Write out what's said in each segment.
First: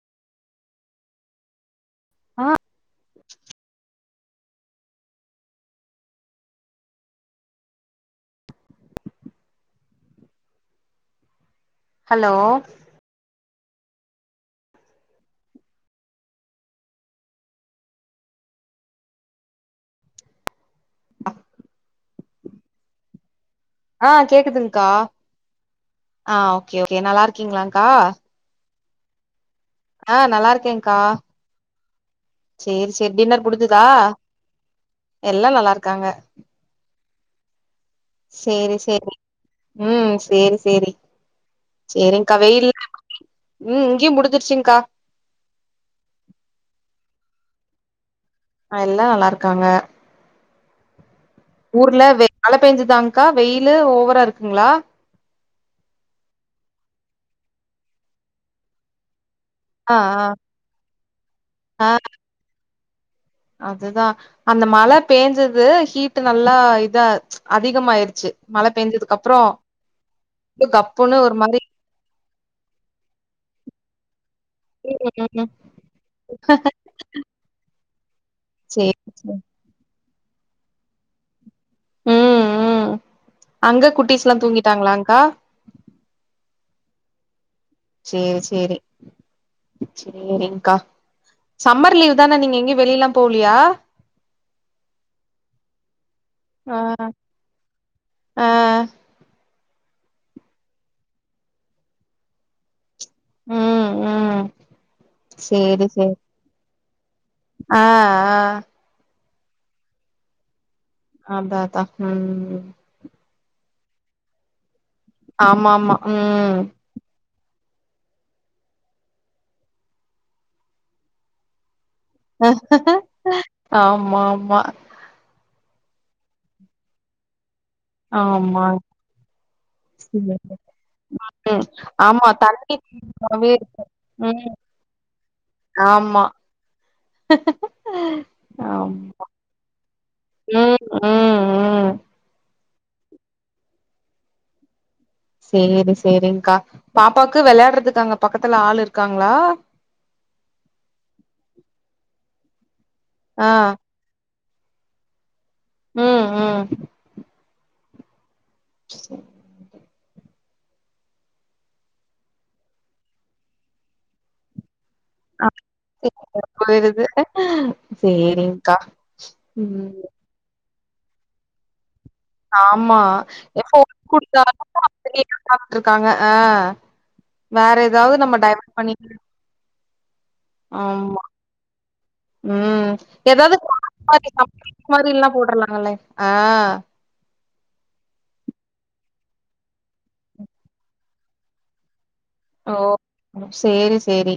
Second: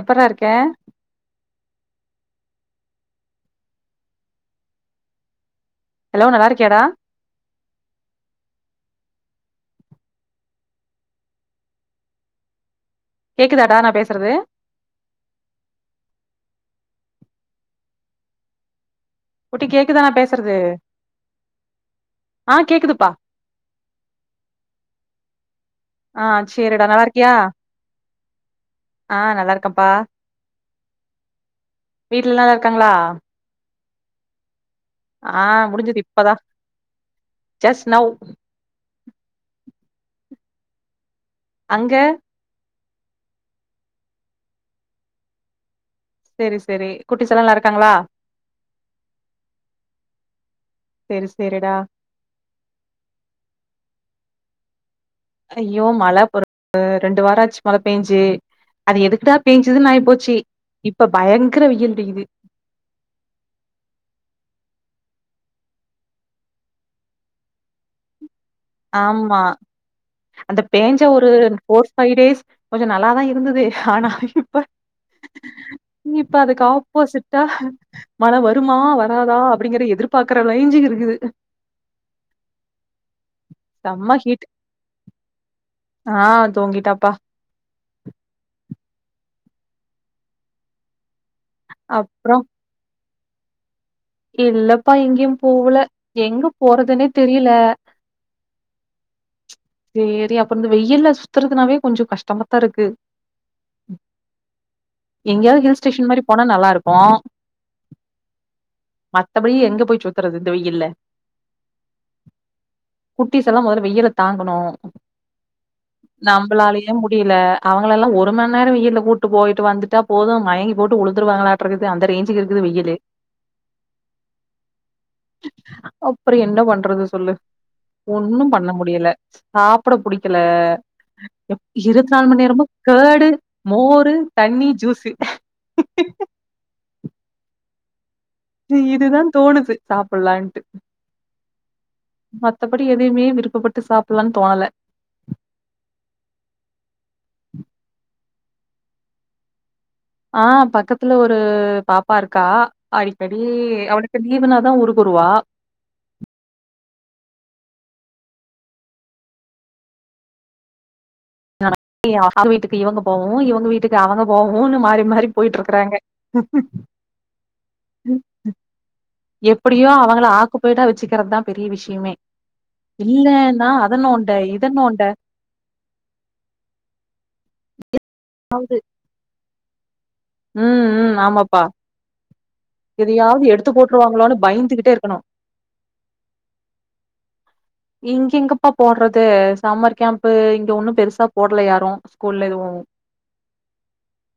எப்பற்ரா இருக்கெ ஆ ஹலோ நல்லா இருக்கியாடா ஹலோ கேக்குதா டா நா பேசுறது குட்டி கேக்குதா நா பேசுறது அ ஆ கேக்குதுப்பா ஆ கேக்குதுங்க்கா ஆ ஓகே ஓகே நல்லா இருக்கீங்களாங்கா ஆ நல்லா இருக்கம் ஆ நல்லா இருக்கேங்கா வீட்லல்லா நல்லா இருக்காங்களா சேரி சேரி டின்னர் முடுஞ்சுதா ஆ முடுஞ்சது இப்பதா ஜஸ் நௌவ் சேரி சேரி ம் சேரி சேரி அங்க ச்சேரி கா வெயில் ம் இங்கியு முடுஞ்சுர்ச்சுங்கா சேரி சேரி குட்டிஸெல்லா நல்லா இருக்காங்களா அ எல்லா நல்லா இருக்காங்க சேரி சேரிடா ஊர்ல வெ மழ பெஞ்சுதாங்கா வெயிலு ஓவரா இருக்குங்களா ஐயோ மழ பொ டு ரெண்டு வாரோ ஆச்சு மழ பேஞ்சு அது எதுக்குடா பேஞ்சுதுன்னு ஆ ஆய் ஆ போச்சீ இப்ப பயங்கர ஆ வெயில் பேயிது அதுதா அந்த மழை பேஞ்சுது ஹீட் நல்லா இதா அதிகமாயிருச்சு மழ பேஞ்சதுக்கு அப்றோ ஆமா அந்த பேஞ்ச கப்புன்னு ஒரு மாரி ஃபோர் ஃபை டேஸ் கொஞ்சொ நல்லாதா இருந்துது ஆனா இப்ப ம் இப்ப அதுக்கு ஆப் போசிட்டா மழ வருமா சேரி வராதா சேரி அப்டிங்கிற எதிர்பாக்கற ரேஞ்சுக்கு இருக்குது அ அங்க செம்ம குட்டீஸெல்லா ஹீட் தூங்கிட்டாங்களாங்கா ஆ தூங்கிட்டாப்பா சேரி சேரி சேரிங்கா சம்மர் லீவ் அப்றோ தான நீங்க எங்கெயு வெளியெல்லா போலையா இல்லப்பா எங்க்யும் போவல எங்க ஆ போறதுன்னே தெரியில்ல ஆ சேரி அப்பறொ இந்த வெயில்ல சுத்துறதுனாவே கொஞ்சொ கஷ்டமத்தா இருக்கு ம் ம் எங்கேயாவது ஹில் ஸ்டேஷன் மாரி போனா நல்லா இருக்கு அ அ மத்தபடி எங்க போய் சுத்துறது இந்த வெயில்ல அதா அதா ம் குட்டிஸ் எல்லா மொதல்ல வெயில தாங்கணு ஆமாமா ம் [unintelligible] முடியல அவங்களல்லா ஒரு மன்நேரோ வெயில கூட்டு போய்ட்டு வந்துட்டா போது மயங்கி போட்டு உழுந்துருவாங்களாட்டு இருக்குது அந்த ரே ஆமா ஆமா அப்பறோ என்ன பண்றது சொல்லு ஒண்ணு ஆமா பண்ண முடியல சாப்ட புடிக்கல ம் இருவத் ஆமா நாலு மண்நேரமு தண்ணி கர்டு வே மோரு ம் தண்ணி ஜூசு ஆமா [unintelligible] இதுதா ஆமா தோணுது சாப்லான்ட்டு ம் ம் ம் மத்தபடி எதையுமே விருப்பப்பட்டு சாப்லானு தோணல சேரி சேரி்ங்க்கா பாப்பாக்கு வெளையாடுறதுக்கு அங்க பக்கத்துல ஆள் இருக்காங்களா அ பக்கத்துல ஒரு பாப்பா இருக்கா அடிக்கடி ஆ அவனுக் [unintelligible] லீவுனாதா ஊருக்கு வருவா ம் ம் அவங்க வீட்டுக்கு இவங்க போவவு இவங்க வீட்டுக்கு அவங்க போவவுன்னு மாறி மாறி போயிட் இருக்கிறாங்க போயிருது சேரிங்க்கா ம் எப்டியோ அவங்கள ஆக் குபய்டா வச்சுக்கிறதுதா பெரிய விஷயமே ஆமா இல்லன்னா எப்ப அத [inaudible] நோண்ட குடுத்தாலு இத நோண்ட [inaudible] சாப்ட்ருக்காங்க அ வேற ஏதாவது நம்ம டைவட் பண்ணி ம் ம் ஆமா ஆமாப்பா ம் எதையாவது ஏதாவது எடுத்து போட்ருவாங்களோன்னு கார்ன் பயந்துகிட்டே மாறி இருக்கணு [inaudible] எல்லா போட்றாலாங்கல்லே அ இங்க எங்கப்பா போடுறது சம்மர் கேம்ப்பு இங்க ஒண்ணு பெருசா போடல யாரு ஸ்கூல்ல எதுவு ஓ சேரி சேரி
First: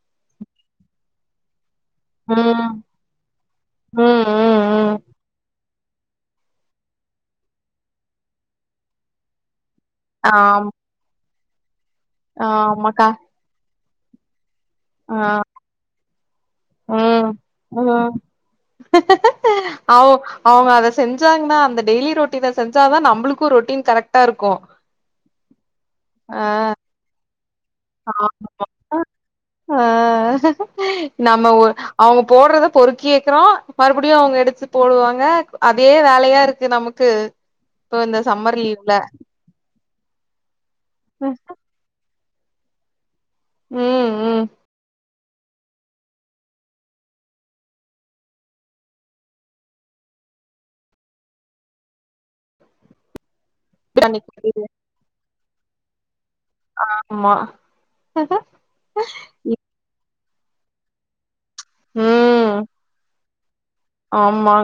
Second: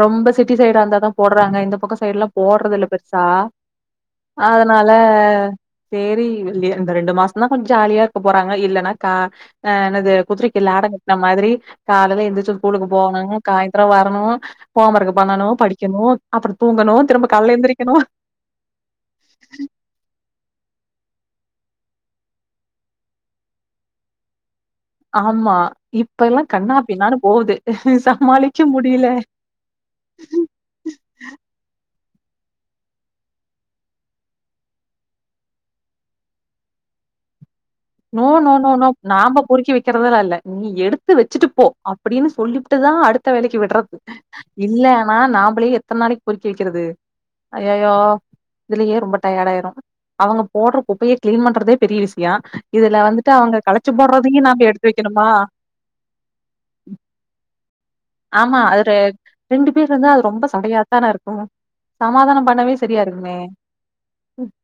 ரொம்ப சிட்டி சைடாருந்தா தா போடுறாங்க இந்த பக்க சைடுல்லா ம் போட்றதுல்ல பெருசா ம் ம் அதனால ம் சேரி இந்த ரெண்டு மாசதா கொஞ்சோ ஜாலியா இருக்க போறாங்க இல்லன்னா கா அ என்னது குதிரைக்கு ஆம் லாடம் கட்ன மாதிரி காலையல எந்திரிச்சது ஸ்கூலுக்கு ஆமாக்கா போகணு காயந்தர வரணு ஹோமர்க் ஆ பண்ணணு படிக்கணு அப்றோ தூங்கணு திரும்ப கால்ல எந்திரிக்கணு அவ அவங்க அத செஞ்சாங்கன்னா அந்த டெய்லி ரொட்டின செஞ்சாதா நம்மளுக்கு ரொட்டீன் கரெக்டா இருக்கு ஆமா இப்ப எல்லா கண்ணா பின்னானு போகுது சமாளிக்க முடியல அ நம்ம ஒ அவங்க போடுறத பொறுக்கியேக்குறோ மறுபடியு அவங்க எடுத்து போடுவாங்க அதே வேலையா இருக்கு நமக்கு இப்போ இந்த no no summer no no லீவ்ல நாம பொறுக்கி வைக்கிறதல்லா இல்ல நீ எடுத்து வச்சுட்டு போ அப்டின்னு சொல்லிட்டு தா அடு அடுத்த வேலைக்கு விடுறது ம் ம் இல்லனா நாமளே எத்தன நாளைக்கு பொறுக்கி வைக்கிறது அய்யயோ இதுலயே ரொம்ப டயர்டாயிரு அவங்க போடுற குப்பைய க்ளீன் பண்றதே பெரிய விஷயோ இதுல வந்துட்டு அவங்க கழச்சு போடுறதயு நாம எடுத்து வைக்கணுமா ஆமா ஆமா அது ரெண்டு பேர் இருந்தா அது ரொம்ப சடையாதான இருக்கு சமாதான ம் பண்ணவே சரியா இருக்குமே ம், ஆமா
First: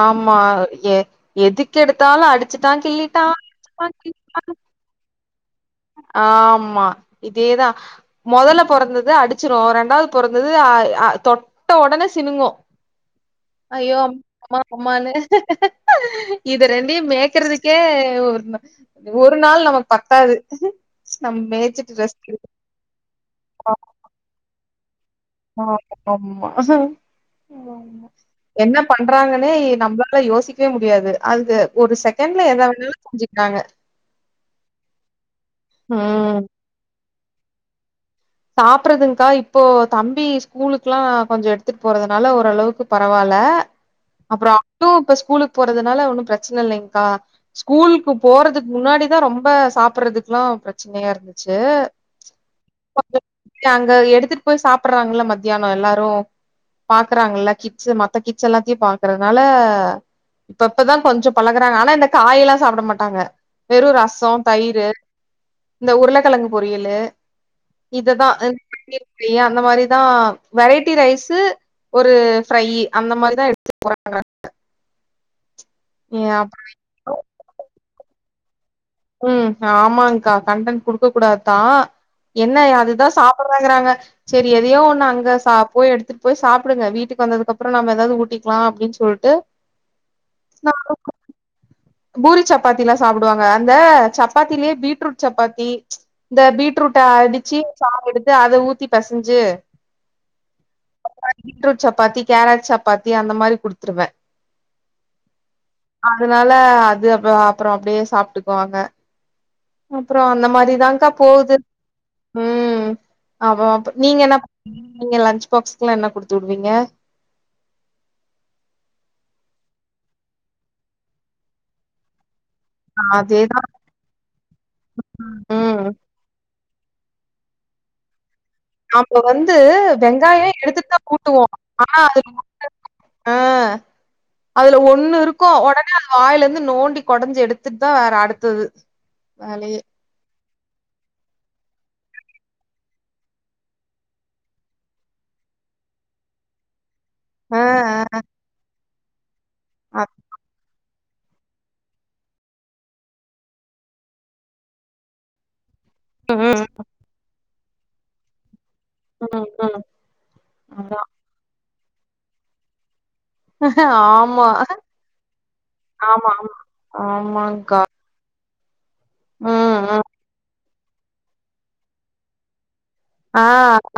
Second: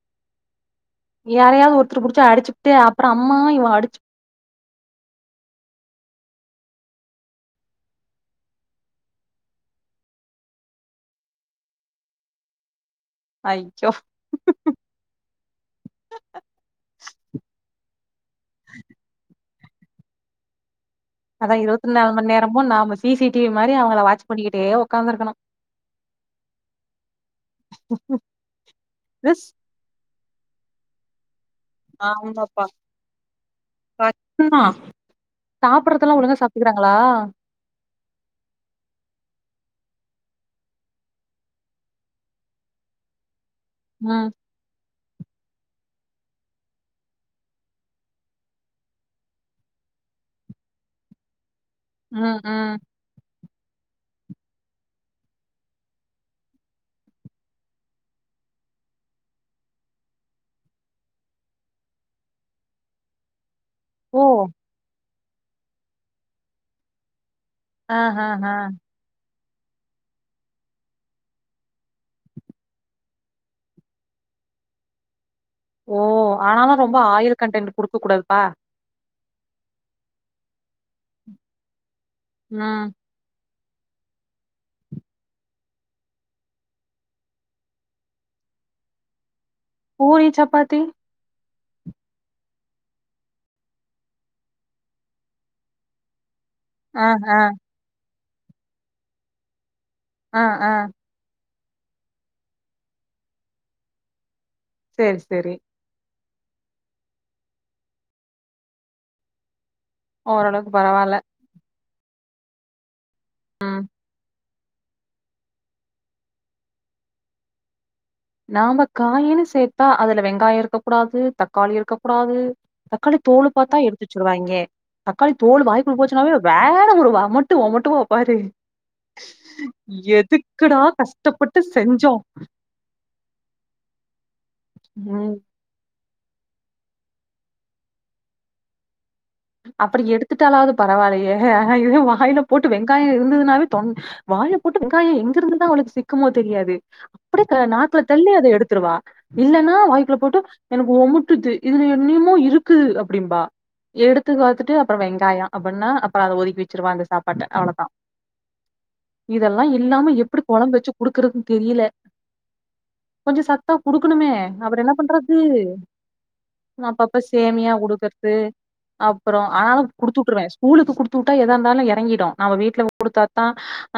ஆமா ஏ எதுக்கு யாரையாவது ஒருத்தர் புடிச்சு எடுத்தாலு அடிச்சுட்டா அடிச்சுப்புட்டு அப்புறோ கிள்ளிட்டா அம்மா இவ அடிச்சட்டா அடிச்சு கிள்ளிட்டானு ஆமா இதேதா முதல பொறந்தது அடிச்சிரு ரெண்டாவது பொறந்தது தொட்ட உடனே சினுங்கு ஐயோ அம்மா அம்மானு இத ரெண்டையு மேக்குறதுக்கே ஒரு நாள் ஒரு நாள் நமக்கு பத்தாது நம் அதா இருபத்தி மேய்ச்சிட்டு நாலு ரெஸ்ட் மணி எடு நேரமு நாம சிசிடிவி மாரி அவங்கல வாட்ச் பண்ணிக்கிட்டே உக்காந்து இருக்கணு ஆ ஆமா மிஸ் யோசிக்கவே முடியாது அதுக்கு ஒரு செகண்ட்ல ஆமாப்பா எதாவது செஞ்சுக்காங்க கஷ்டந்தா உம் இருக்கிறாங்ளா சாப்பறதுன்கா இப்போ தம்பி ஸ்கூலுக்குல்லா கொஞ்ச எடுத்துட்டு போறதுனால ஓரளவுக்கு பரவால உம் அப்ரோ அப்டுபஸ் இப்ப ஸ்கூலுக்கு போறதுனால ஒன்னு பிரச்சன இல்லைங்க்கா ஸ்கூலுக்கு போறதுக்கு முன்னாடிதா ரொம்ப சாப்படுறதுக்குல்லா பிரச்சனையா இருந்துச்சே ம் உம் அங்க எடுத்துட்டு போய் சாப்பிடுறாங்கல்ல மத்தியானோ எல்லாரு பாக்குறாங்கல்ல கிட்ஸ் மத்த கிட்ஸ் எல்லாத்தையு பாக்றதுனால இப்ப இப்பதா கொஞ்சோ பழகுறாங்க ஆனா இந்த காயெல்லா சாப்ட மாட்டாங்க வெறும் ஓ ரசோ தயிர் இந்த உருளக்கிழங்கு பொரியலு ஆ ஆ இததா ஆ [inaudible] அந்த மாதிரிதா வெரைட்டி ரைஸு ஒரு பிரை அந்த மாரிதா எடுத்து போறாங்க ஓ அப்புறம் ஆனாலு ரொம்ப ஆயில் கண்டன்ட் குடுக்க கூடாதுப்பா ஆமாங்கா கண்டன் குடுக்க கூடாதா என்ன ம் அதுதா சாப் டுவங்றாங்க சேரி எதயோ ஒன்னு அங்க சா போய் எடுத்துட்டு போய் சாப்டுங்க வீட்டுக்கு வந்ததுக்கப்ரோ நம்ம ஏதாவது ஊட்டிக்கிலா அப்டிஞ் சொல்ட்டு பூரி சப்பாத்தி பூரி சப்பாத்திலா சாப்டுவாங்க அந்த சப்பாத்திலயே பீட்ரூட் சப்பாத்தி இந்த பீட் ரூட்ட ஆ ஆ அடிச்சி சாவு எடுத்து அத ஊத்தி பெசஞ்சி அ அ பீட்ரூட் சப்பாத்தி கேரட் சப்பாத்தி அந்த மாரி குடுத்துருவ சேரி செரி அதனால அது அப்ப அப்போ அப்டியே சாப்டுக்குவாங்க அப்புரோ அந்த ஓரளவுக்கு மாரிதாகா பரவால்ல போகுது உம் அவ அவ்வ நீங்க என்ன நீங்க லன்ச் பாக்ஸ்க்குலா என்ன குடுத்து உடுவீங்க நாம காயின்னு சேத்தா அதுல வெங்காயோ இருக்க கூடாது தக்காளி இருக்க கூடாது தக்காளி தோல் அதேதான் பாத்தா எடுத்துச்சுருவாங்க தக்காளி தோல் வாய் ம். குல்ல போச்சுனே வேற வொமட்டு வொமட்டுவோ பாரு நாம வந்து வெங்காயோ எதுக்குடா எடுத்துட்டு தா கூட்டுவோ கஷ்டப்பட்டு ஆனா செஞ்சோ முன்ன ஆஹ் அதுல ஒண்ணு ம் இருக்கும் உட அது வாயில இருந்து நோண்டி குடைஞ்சு எடுத்துட்டு தான் வேற அடுத்தது வேலையே. அப்புடி எடுத்துட்டாலாவது பரவாயிலியே இத வாயில போட்டு வெங்காயம் இருந்ததுனாவே தொ வாய போட்டு வெங்காயம் எங்க இருந்துதான் அவளுக்கு சிக்குமோ தெரியாது ஆ, அப்படியே நாக்குல ஆ. தள்ளி அதை எடுத்துடுவா இல்லைன்னா வாய்க்குல போட்டு எனக்கு ஒமுட்டுது இதுல என்னையுமோ இருக்குது அப்டிம்பா எடுத்து காரத்துட்டு அப்புறம் வெங்காயம் அடின்னா அப்புறம் அது அதை ஒதுக்க ம், வச்சருவா அந்த சாப்பாட்டு அவ்வளோதான் ம், இதெல்லா ம். இல்லாம எப்படி குழம்பு வச்சு அதான். குடுக்குறதுன்னு தெரியல கொஞ்ச சத்தா குடுக்கணுமே ஆமா. அவர் என்ன பண்றது ஆமா, ஆமா. அப்பப்ப சேமியா ஆமாங்க்கா. குடுக்கறது அப்புறம் ம், ஆனாலும் ம். குடுத்துட்டுருவேன் ஸ்கூல்க்கு குடுத்து விட்டா எதாருந்தாலும் இறங்கிடும் நம் வீட்டுல ஆ, குடுத்தாதான்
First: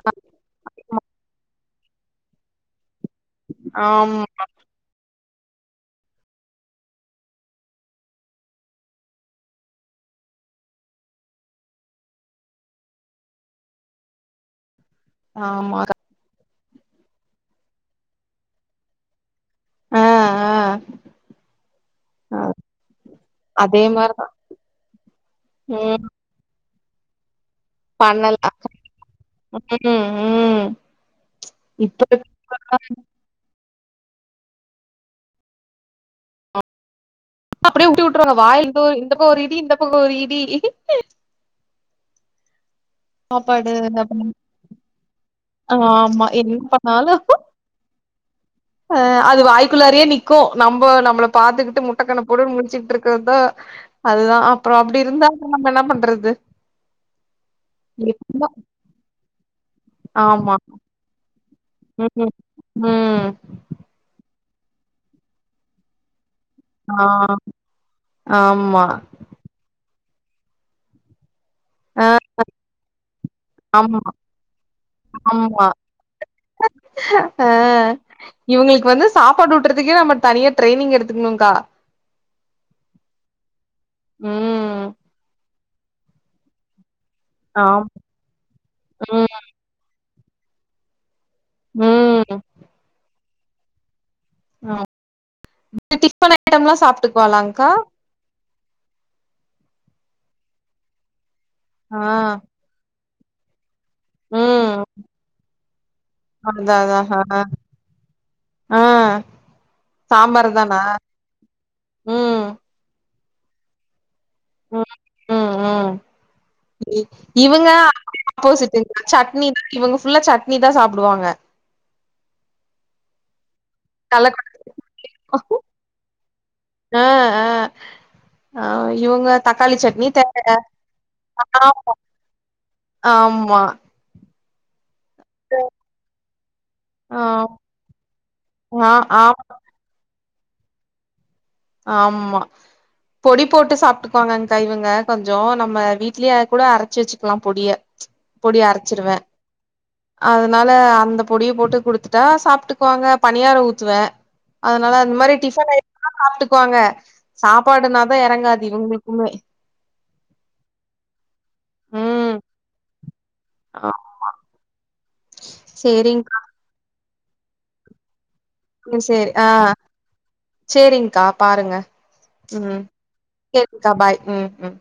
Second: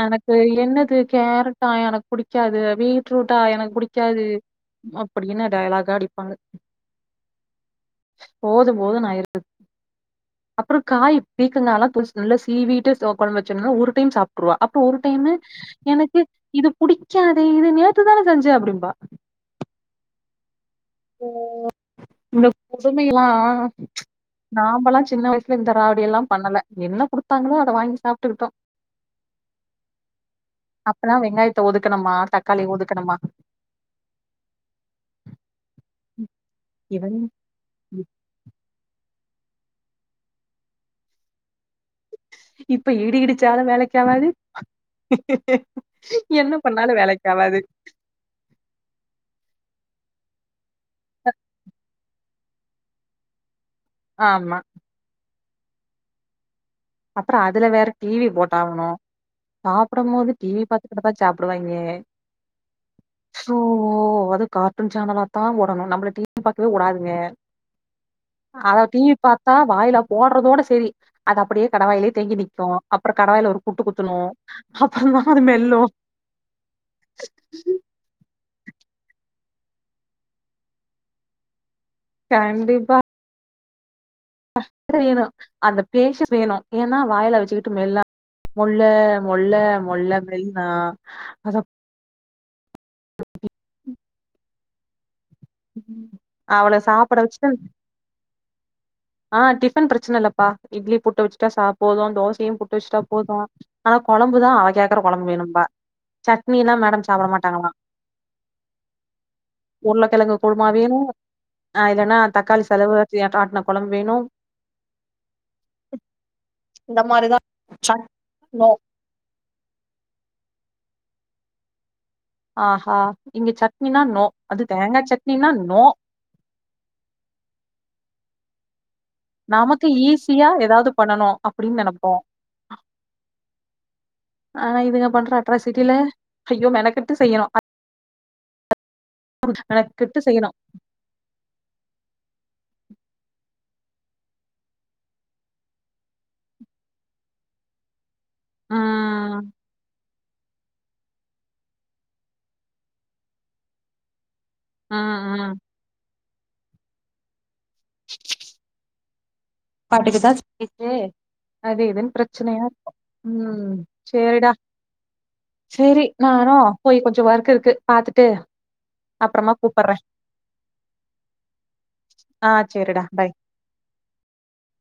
எனக்கு என்னது கேரட்டா எனக்கு புடிக்காது ஃப்ரூட்டா எனக்கு ஆமா, பிடிக்காது அப்படின்னு டயலாகு தான் அடிப்பாங்க போதும் போதும் ஆயிரும் அப்புறம் காய் பீக்கங்காலா நல்லா சீவிட்டு குழம்ப வச்சா ஒரு டைம் சாப்டுவா ஒரு டைமு ஆமாக்கா. எனக்கு இது புடிக்காதே இது நேத்துதானே செஞ்ச அப்படிம்பா ஆ உம் ஆ. உங்க கொடுமைல்லாம் அதே மாரிதான். நாமல்லாம் சின்ன வயசுல இந்த ம் ராவடியெல்லா பண்ணல என்ன குடுத்து எத கொடுத்தாங்களு பண்ணலாம் உம் உம் அப்பனா வெங்காயத்தை ஒதுக்கணுமா தக்காளி ஒதுக்கணுமா இவங்க அப்படியே ஊட்டி விட்டுறாங்க வா இந்த ஒரு இந்த பக்கம் ஒரு ரீதி இந்த பக்கம் ஒரு ரீதி இப்ப இடி இடிச்சாலும் சாப்பாடு வேலைக்க ஆவாது ஆஹ் ஆமா என்ன பண்ணாலும் அஹ் அது வாய்க்குள்ளாரே நிக்கும் நம்ம நம்மளை பார்த்துக்கிட்டு முட்டைக்கண ட முடிச்சுட்டு இருக்குறதுதா அதுதான் ஆமா அப்புறம் அப்படி இருந்தால நம்ம என்ன பண்றது அப்புறம் அதுல வேற டிவி போட்டகணும் சாப்பிடும் போது ஆமா டிவி பாத்த பாத்ததான் சாப்பிடுவாங்க ம் ம் சோ அது கார்ட்டூன் சேனலாத்தான் போடணும் நம்மள பக்கவே ஆ உடாதுங்க அத ஆமா பார்த்தா வாயில போடுறதோட சரி அது அப்படியே கடவாயிலயே தேங்கி நிற்க அப்புறம் கடவாயில ஒரு கூட்டு ஆமா குத்துனும் அப்புறம் தான் அது மெல்லும் ஆஹ் இவங்களுக்கு வந்து சாப்பாடு ஊட்டுறதுக்கே நம்ம தனியா ட்ரைனிங் எடுத்துக்கணும்கா கண்டிப்பா ம் வேணும் அந்த பேஷ வேணும் ஏன்னா வாயில வ ஆம் வச்சுக்கிட்டுமாம் முள்ள ம் மொல்ல மொல்ல மொன் உம் டிபன் ஐட்டம் அவள எல்லாம் சாப்பிட சாப்பிட்டுக்குவலாகா ஆஹ் டிஃபன் பிரச்சனை இல்லப்பா இட்லி புட்டு வச்சுட்டா சாப்போதும் ஆ தோசையும் புட்டு வச்சுட்டா போதும் ஆனா குழம்பு தான் அவ ம் கேட்குற குழம்பு வேணும்பா சட்னி அதா எல்லாம் அதா மேடம் ஆ சாப்பிட மாட்டாங்களாம் ஆ உருளக்கிழங்கு சாம்பார் குருமா தானா வேணும் அ இல்லன்னா ம் தக்காளி செலவு ஆத்தியான ஆட்ன கொழம்பு வேணும் ம் ம் உம் இந்த இ மாரிதா இவுங்க சட் நோ ஆப்போசிட்டுங் சட்னி தான் இவங்க ஃபுல்லா சட்னி தான் சாப்டுவாங்க ஆஹா இங்க சட்னினா நோ கல்லக்கொட்ட அது தேங்காய் சட்னினா நோ ஆ அ ஆ இவுங்க தக்காளி நமக்கு சட்னி த ஈஸியா ஏதாவது பண்ணனு [inaudible] அப்பறோ அப்டின்னு நெனப்போ ஆமா ஆனா இதுங்க பண்ற அட்ராசிட்டில ஐயோ மெனக்கெட்டு ஆ செய்யணும் ஆ ஆம் கெட்டு செய்யணும் ஆமா பொடி போட்டு சாப்டுக்குவாங்க அந்த இவுங்க கொஞ்சம் நம்ம வீட்லயே கூட அரச்சு வச்சுக்கலாம் பொடிய பொடிய அரச்சிருவேன் ம் அ அதனால அந்த பொடிய போட்டு குடுத்துட்டா சாப்ட்டுக்குவாங்க பனியாரொ ஊத்துவேன் அதனால அந்த ம் மாரி ம் டிஃபன் ஐட்டம்னா சாப்ட்டுக்குவாங்க சாப்பாடுனாதா எறங்காது இவுங்களுக்குமே சாப்பாட்டுட்டுதா [inaudible] அது எதுன்னு ம் பிரச்சனயா இருக்கும் உம் ஆ சேரிடா செரி சேரிங்க்கா நனும் போய் கொஞ்சம் ஒர்க் இருக்கு பாத்துட்டு ம் சரி ஆ அப்புறமா கூப்பட்றே சேரிங்க்கா பாருங்க ஆ உம் சேரிடா பாய் சேர்க்கா பாய் உம் உம்